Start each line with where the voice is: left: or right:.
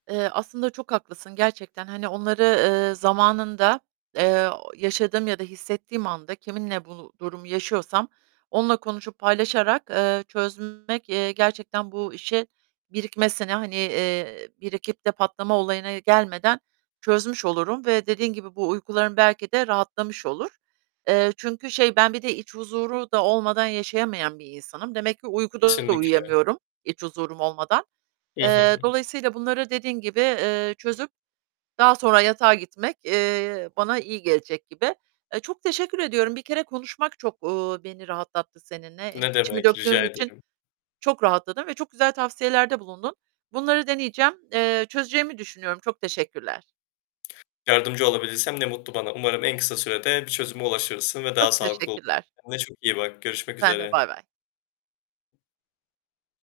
right: Eee, aslında çok haklısın, gerçekten, hani, onları, eee, zamanında, eee, yaşadığım ya da hissettiğim anda, kiminle bunu, durumu yaşıyorsam, onunla konuşup paylaşarak, eee, çözmek, eee, gerçekten bu işe, birikmesine, hani, eee, birikip de patlama olayına gelmeden çözmüş olurum ve dediğin gibi bu uykularım belki de rahatlamış olur. Eee, çünkü şey, ben bir de iç huzuru da olmadan yaşayamayan bir insanım. Demek ki uykuda da
left: Kesinlikle.
right: uyuyamıyorum, iç huzurum olmadan.
left: Hı
right: Eee,
left: hı.
right: dolayısıyla, bunları dediğin gibi, eee, çözüp daha sonra yatağa gitmek, eee, bana iyi gelecek gibi. Eee, çok teşekkür ediyorum. Bir kere konuşmak çok, uuu, beni rahatlattı seninle. Hani,
left: Ne
right: içimi
left: demek,
right: döktüğüm
left: rica
right: için
left: ederim.
right: çok rahatladım ve çok güzel tavsiyelerde bulundun. Bunları deneyeceğim. Eee, çözeceğimi düşünüyorum. Çok teşekkürler.
left: Yardımcı olabildiysem ne mutlu bana. Umarım en kısa sürede bir çözüme ulaşırsın ve daha
right: Çok
left: sağlıklı o
right: teşekkürler.
left: [unintelligible] Kendine çok iyi bak. Görüşmek
right: Sen de.
left: üzere.
right: Baybay.